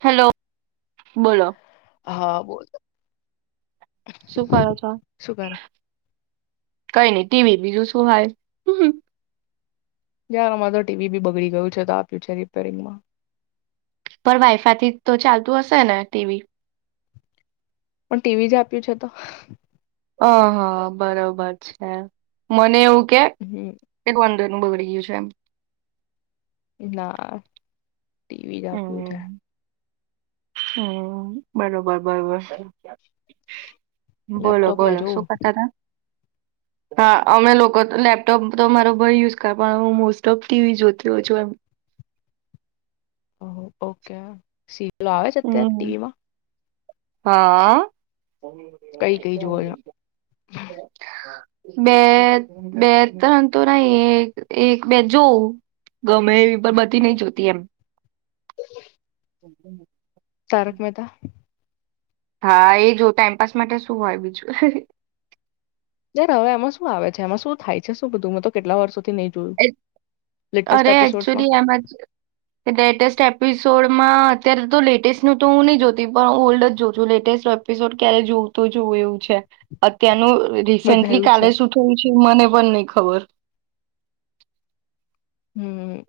Hello હા બોલ શું કરો છો. શું કરે કઈ નઈ ટીવી બીજું શું હાય યાર અમારે તો ટીવી બી બગડી ગયું છે તો આપ્યું છે રિપેરિંગમાં. પણ વાયફાઈ થી તો ચાલતું હશે ને ટીવી. પણ ટીવી જ આપ્યું છે તો. હ હા બરોબર છે મને હમ એવું [unintelligible] બગડી ગયું છે એમ. ના ટીવી આપું જાય હમ્મ બરોબર બરોબર બોલો લેપટોપમાં બોલો શું જોવું કરતા હતા. હા અમે લોકો લેપટોપ તો અમારો ભઈ યુઝ કરે પણ હુ મોસ્ટ ઓફ ટીવી જોતી હો છું એમ. ઓ ઓકે સી રિયલ આવે છે હમ ટીવીમાં. હા કઈ કઈ જોવો છો બે બે ત્રણ તો નહી એક એક બે જોવું ગમે એવી પણ બધી નહી જોતી એમ. તારક મેહેતા. હા એ જો ટાઈમપાસ માટે શું હોય બીજું. યાર હવે એમાં શું આવે છે એમાં શું થાય છે શું બધું તો કેટલા વર્ષો અરે એપિસોડમાં એચુલી એમાં લેટેસ્ટ એપિસોડ મા અત્યારે તો લેટેસ્ટ નું તો હું નહી જોતી પણ ઓલ્ડ જ જોઉં છુ લેટેસ્ટ એપિસોડ ક્યારે જોઉં તો જાઉં એવું છે અત્યારનું બધા રિસેન્ટલી એવું જ છે કાલે શું થયું છે મને મન નહી ખબર. હમ્મ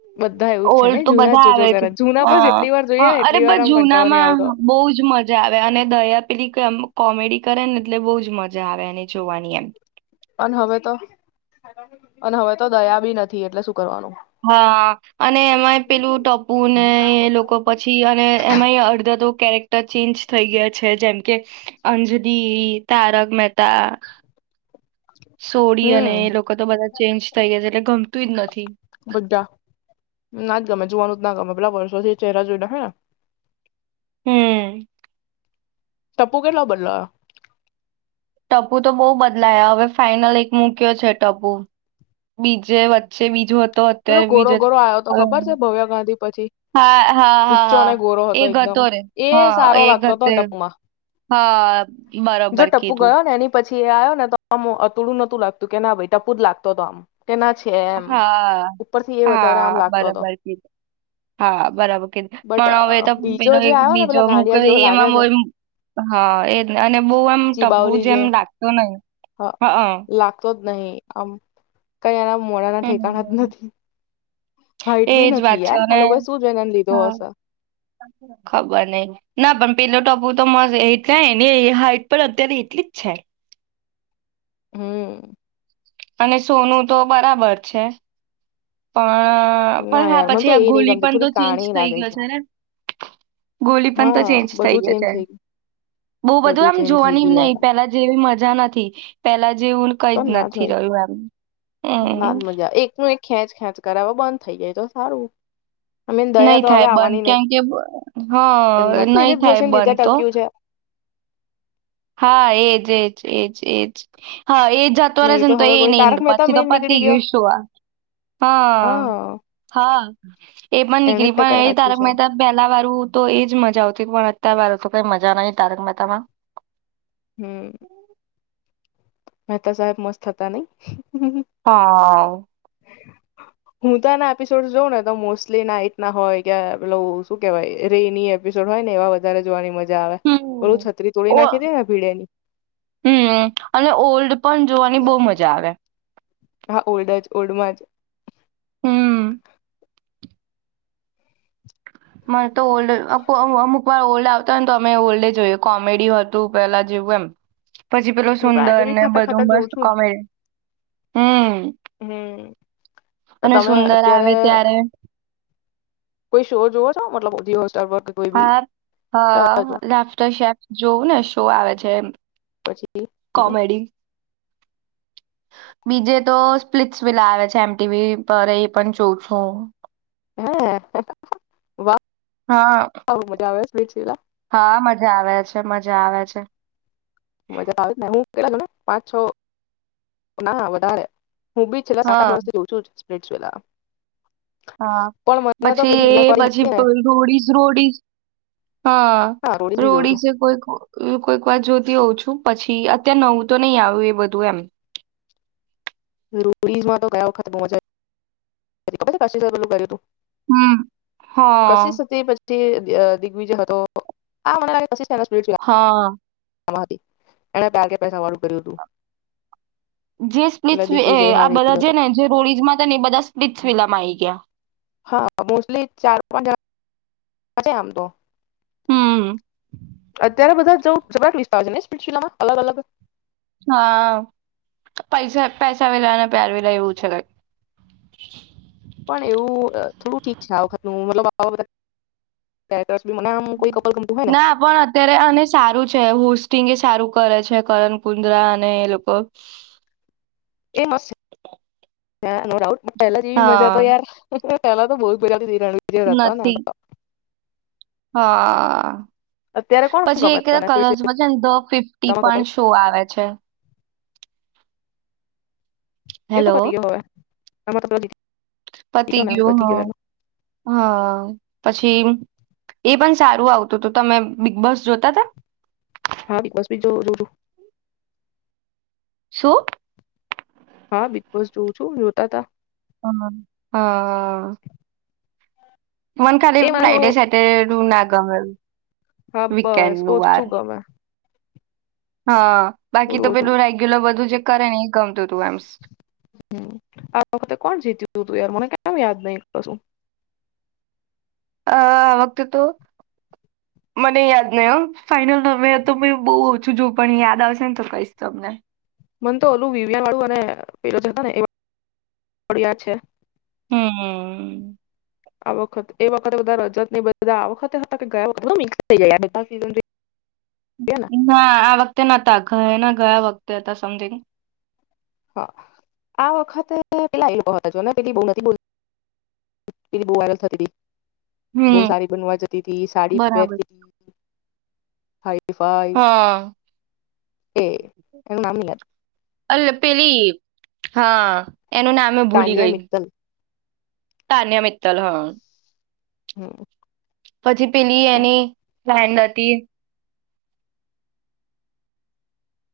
ઓલ્ડ તો બધા આવે છે જૂના હ પણ જેટલી વાર હ જોઈએ ને અરે એટલી વાર બસ આમ કંટાળો નહી જુનામાં આવતો બહુજ મજા આવે અને દયા પેલી કોમેડી કરે ને એટલે બહુ જ મજા આવે એને જોવાની એમ. અને હવે તો અને હવે તો દયા બી નથી એટલે શુ હા અને એમાંય પેલું ટપું ને હમ એ લોકો પછી અને એમાંય અડધા તો કેરેક્ટર ચેન્જ થઈ ગયા છે જેમ કે અંજલી તારક મહેતા સોડી અને એ લોકો તો બધા ચેન્જ થઈ ગયા એટલે ગમ બધા ના જ ગમે જોવાનું ના ગમે પેલા વર્ષોથી ચહેરા જોઈને હેને. હમ્મ ટપ્પુ કેટલો બદલાયો ટપુ તો બહુ બદલાયા હવે ફાાઈનલ એક મૂક્યો છે ટપુ બીજે વચ્ચે બીજું પેલો ગોરો ગોરો આવ્યો તો ખબર છે ભવ્ય ગાંધી. પછી હા હા હા ઊંચો હા અને ગોરો એ એકદમ હતો રે એ હા સારો એ લાગતો હતો ટપુમાં હા જો બરોબર ટપુ કીધું. ગયો ને એની પછી આવ્યો ને તો આમ અતુડું નતું લાગતું કે ના ભાઈ ટપુ જ લાગતો આમ. તેના છે એમ. હા ઉપરથી એ વધારે આમ હા લાગતો હતો બરાબર કીધ હા બરાબર કીધી બટ પણ હવે તો બીજો પેલો જે આવ્યો ને બીજો પેલા મૂક ગાંડિયા જેવો લાગે એમાં છે હા એ જ અને બહુ આમ ટપવું ચીબાવલી જેમ જેવો લગાતો નહી હા. લાગતો જ નહી આમ કઈ એના મોડાના ઠેકાણા જ હમ નથી. [inaudible] હાઈટ એજ બી વાત નથી છે યાર આ અને લોકોએ શું જોઈને એને લીધો હશે ખબર નહી ના પણ પેલો ટપુ તો મ એટલે એની હાઈટ પણ અત્યારે એટલી જ છે. હમ્મ અને સોનું તો બરાબર છે. અ ના પણ હા યાર મને પછી તો આ એ નહી ગોલી ગમતી પણ તો થોડી ચેન્જ કાણી થઈ લાગે ગયો છે ને ગોલી પણ તો હા ચેન્જ થઈ બધું ગયો ચેન્જ છે ગયું બહુ બધું આમ ચેન્જ થઈ જોવાનીમ ગયું યાર નહિ આમાં પેલા જેવી મજા નથી પેલા જેવું કઈ તો જ ના નથી હોય રહ્યું એમ. ના હમ મજા આવે એકનું એક ખેંચ ખેંચ કરઈ હવે બંધ થઈ જાય તો સારું. અમે નહી દયા તો હવે થાય બંધ આવવાની નહી કેમ કે હા નહી દિલીપ થાય જોશીને લીધે બંધ તો ટક્યું છે હા એજ એજ એજ એજ. હા એ જતો રહે નહી છે ને તો હવે એ કોઈ તારક નને મહેતા પછી તો મેન નીકળી પતી ગય ગયો શું સો આ હા હ હા એ પણ એને જ નીકળી પણ ટકાઈ એ રાખ્યું તારક છે મહેતા પહેલા વાર તો એજ મજા આવતી પણ વાર તો કઈ મજા નહી તારક મહેતામાં. હમ્મ મહેતા સાહેબ મસ્ત હતા નહી. હા હું તો આના એપિસોડ જોઉ ને તો મોસ્ટલી નાઈટ ના હોય કે પલુ શું કેવાય રેની એપિસોડ હોય ને એવા વધારે જોવાની મજા આવે ઓલું હમ્મ છત્રી તોડી ઓ નાખી દે ને ભીડેની હમ્મ અને ઓલ્ડ પણ જોવાની બો મજા આવે. હા ઓલ્ડ જ ઓલ્ડમાં જ. હમ્મ મને તો ઓલ્ડ ઓ અ અમુક વાર ઓલ્ડ આવતા હો ને તો અમે ઓલ્ડે જોયએ કોમેડી હતું પેલા જેવું એમ. પછી પેલું હું તો સુંદર આજે બી ને ખાતા બધું ખાતા મસ્ત જોઉં છું જ કોમેડ હમ્મ હમ તમે અત્યારે કોઈ શો જોવો. તો મતલબ [unintelligible] દિવસ હા હા જો લાફ્ટર શેફ જોવુંને શો આવે છે પછી બીજું કોમેડી બીજે તો સ્પ્લટ્સ વેલા આવે છે એમટીવી પર એ પણ જોં છું. હ વા હા. આવુ મજા આવે છે. [unintelligible] હા મજા આવે છે, મજા આવે છે. મજા તો આવે જ ને હું કેટલા ખબર પાંચ છ, ના વધારે હું બી છેલા સાત હા. આઠર્ષથી જોઉ છું જ. સ્પ્લિટ્સવિલા. હા પણ મને તો પછી પેલી એ પ્રિયંકા વાળી હતી ને પછી રોડીઝ રોડીઝ હા બી જોઉં છું રોડીઝ એ કોઈક કોઇક વાર જોતી હોઉં છું. પછી અત્યારે નવું તો નહી આવ્યું એ બધું એમ. રોડીઝમાં તો ગયા વખત બો મજા ખબ છે કાશી સાહેું પેલું કર્યું તું. હમ. કશીશ હા હતી પછી તે અ દિગ્વિજય હતો આ મ [unintelligible] હા. પળ હતી એણે બાકે પૈસા વાળું કર્યું તું. જે સ્પ્લીટ વી એ આ બધા ગયો જે હતો ને જે રોડિજમાં હતા ને એ બધા સ્પિટ્સવિલામા આઈ ગ્યા. હા મોસ્ટલી ચાર પાંચ આ [inaudible] છે આમ તો. હમ્મ. અત્યારે બધા જઉ [unintelligible] ને સ્પિટ્સવિલામા, અલગ અલગ હા, પૈસા પૈસા વિલાને પ્યાર વિલાવું છે કઈ. પણ એવું થોડું ઠીક છે આ વખતનું મતલબ આવા બધા કે ના પણ અત્યારે અને સારું છે હું સ્ટિંગ એ સારું કરે છે કરણ કુંદ્રા અને એ લોકો. એ મસ્ત છે, [inaudible] અ નો ડાઉટ. બટ પેલા જેવી મજા તો હા યાર. પહેલા તો બો જ બધી તી તી. રણવીર હતો ને આજ નથી તો? હા. અત્યારે કોણ પછી ગમે એક પેલા તને સ્પીડ કલર્સમાં છે ને તો ધ ફિફ્ટી શિલામાં કપલ પણ શો આવે છે. એ તો હેલો, પતી ગયો હવે એમાં તો પેલો થઈ પતિ ગયો ને ગ્યું હ, પતી ગયો એનો હા. પછી એ પણ સારું આવતું તું તમે બિગ બૉસ જોતા તા? હા, બિગ બૉસ ભી જોવ જોવ છું. શું? હા બિગ બૉસ જોઉં છું, જોતાતા. હા, હા હા. મન ખાલી એ મને ફ્રાઈડે થોડું સેટરડે નું ના ગમેલું. હા, બસ ઓછું ગમે. હા. બાકી થોડું તો ઓછું પેલું રેગ્યુલર બધું જે કરે ને એ ગમતું તું એમ હમ્મ, આ વખતે કોણ જીત્યું તું, યાર મને કેમ યાદ નહી કશું? અહ આ વખતે તો મને યાદ નઈ હા ફાઈનલ રમી હોય તો બી બો ઓછું જોવ પણ યાદ આવશે ને તો કઈશ તમને મને તો ઓલું [unintelligible] અને પેલો જ હતો ને એ વાળુ થોડું યાદ છે. હમ્મ. આ વખત એ વખતે બધા રજત બધા આ વખતે હતા, કે ગયે વખ મિક્સ થઈ જાય યાર ના આ વખતે નોતા ગયે ગયા વખતે હતા સમથિંગ. હા, આ વખતે પેલા એ પેલી બો નથી બલ પે બોલતી વાયરલ થતી. બો હમ્મ સારી બનવા જતી હતી, સાડી જ બરાબર પહેરતી હા હા. એ એનું [unintelligible] નામ નહી યાદ અલ પેલી, હા! એનું નામે ભૂલી ગય તાનિયા મિત્તલ તાનિયા મિતતલ, હા હમ્મ. પછી પેલી એની ક્લાઈન્ટ હતી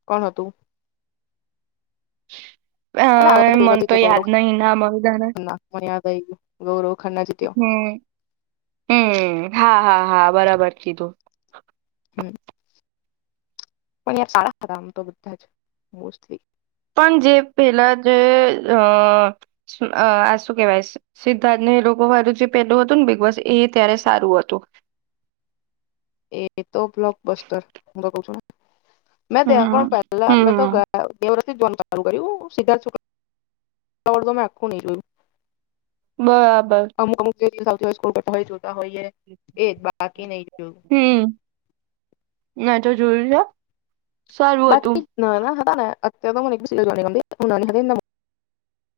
કોણ હતું? આ અ વખતે પેલો મને તો જીત્યો યાદ ગૌરવ નહી ના મળધાને ખન્ના મને યાદ આવી ગયું ગૌરવ ખન્ના જીત્યો હમ્મ, હમ્મ, હા, હા, હા, બરાબર કીધું. હમ્મ. [unintelligible] આમ તો બધા જ મોસ્ટલી. પણ જે પેલા જે શું કેહેવાય સિદ્ધાર્થને લોકો વારું જે પેલું હતું ને બિગ બોસ, એ ત્યારે સારું હતું. એતો બ્લોક બસ્તર, હું તો કઉ છું ને મેં ત્યા હમ પણ પહેલા મેં તો હમ. ગયા વરસ જોવાનું ચાલુ કર્યું, સિદ્ધાર્થ શુકલા વાળુ મે આખું નઈ જોયું. બરાબર. [unintelligible] [unintelligible] હોઈએ એજ બાકી નઈ જોયું. ના તો જરૂરી [unintelligible] બાકી ના ના ને તો અત્યારે તો એક પણ સિરિયલ નથી ગમતી, હું નાની હતી તો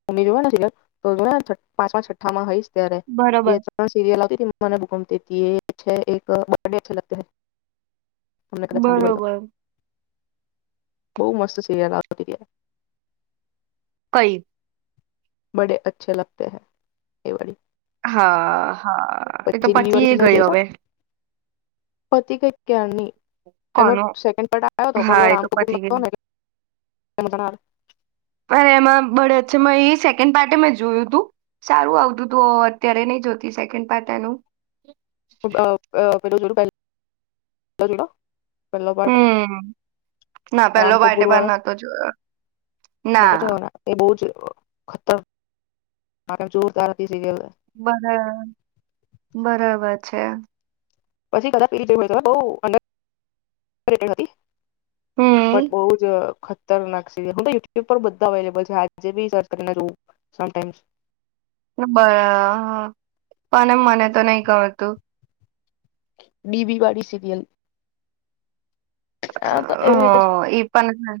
મમ્મી જોવે ને સિરિયલ તો જોયા કરતી પાંચમાં છઠ્ઠામાં હોઈશ ત્યારે, બરોબર બે ત્રણ સિરયલ આવતી ને મને બોવ ગમતી તી, એક છે બડે અચે લગતે હૈ. તમને કદાચ સાંભળી હોય તો બરોબર. બહુ મસ્ત સીરયલ આવતી્યા કઈ? બડે અચ્છે લગતે હૈ, એ વાડી. હા હા એ તો ડીવી વાળી પતિએ સિરિયલ ગઈ જોઈ છે હવે. પતી ગઈ ક્યાર ની. એનો કોનું? સેકડ પ આવયો હતો હા એ રામ તો કપૂર પતી ન ગઈ [inaudible] અછ મે એ સેકન્ડ પાર્ટ મે જોયું હતું સારું આવતું તો અત્યારે નહી જોતી સેકન્ડ પાર્ટ એનું. [inaudible] પહેલો પાર્ટ હમ્મ ના રામ પેલો પાર્ટ કપૂર પણ વાળો નતો જોયો ના. ખતર [inaudible] બરા-બરાબર છે. પછી [inaudible] બટ હમ બહુજ ખતરનાક સિરિયલ. [inaudible] યુટ્યુબ બધા અવેલેબલ છે. આજ જેભી સર્ચકરી ને જોઉં સોમટાઇમ્સ. એબા પણ એ મને તો નહી ગરતું. બીબીવાડી સિરિયલ. આ તો એવી રીતે હા ઈ પણ ને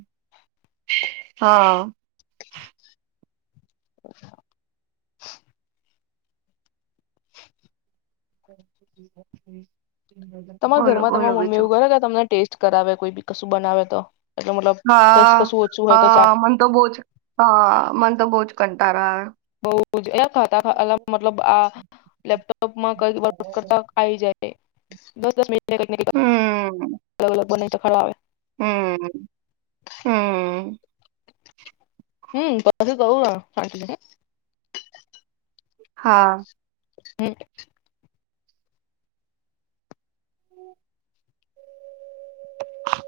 હા. [inaudible] તમારા બોલો ઘરમાં બોલો તમાર મમ્મી બીજું એવું કરે કે તમને ટેસ્ટ કરાવે કોઈ બી કશું બનાવે તો? એટલે મતલબ હા કશ કશું ઓછું હોય તો હા ચાખ મન તો બોજ હા મન તો બહુજ કં તારો આવે. બહુજ એટલે થતા થા મતલબ આહ લેપટોપ માં કઈ વ કરતા આ આવી જાય. દસ દસ મિનિટ [inaudible] લોકોને તો ખાવા આવે. હમ્મ, હમ્મ. હમ્મ તો પછી કવું આ [inaudible] હા. હમ્મ.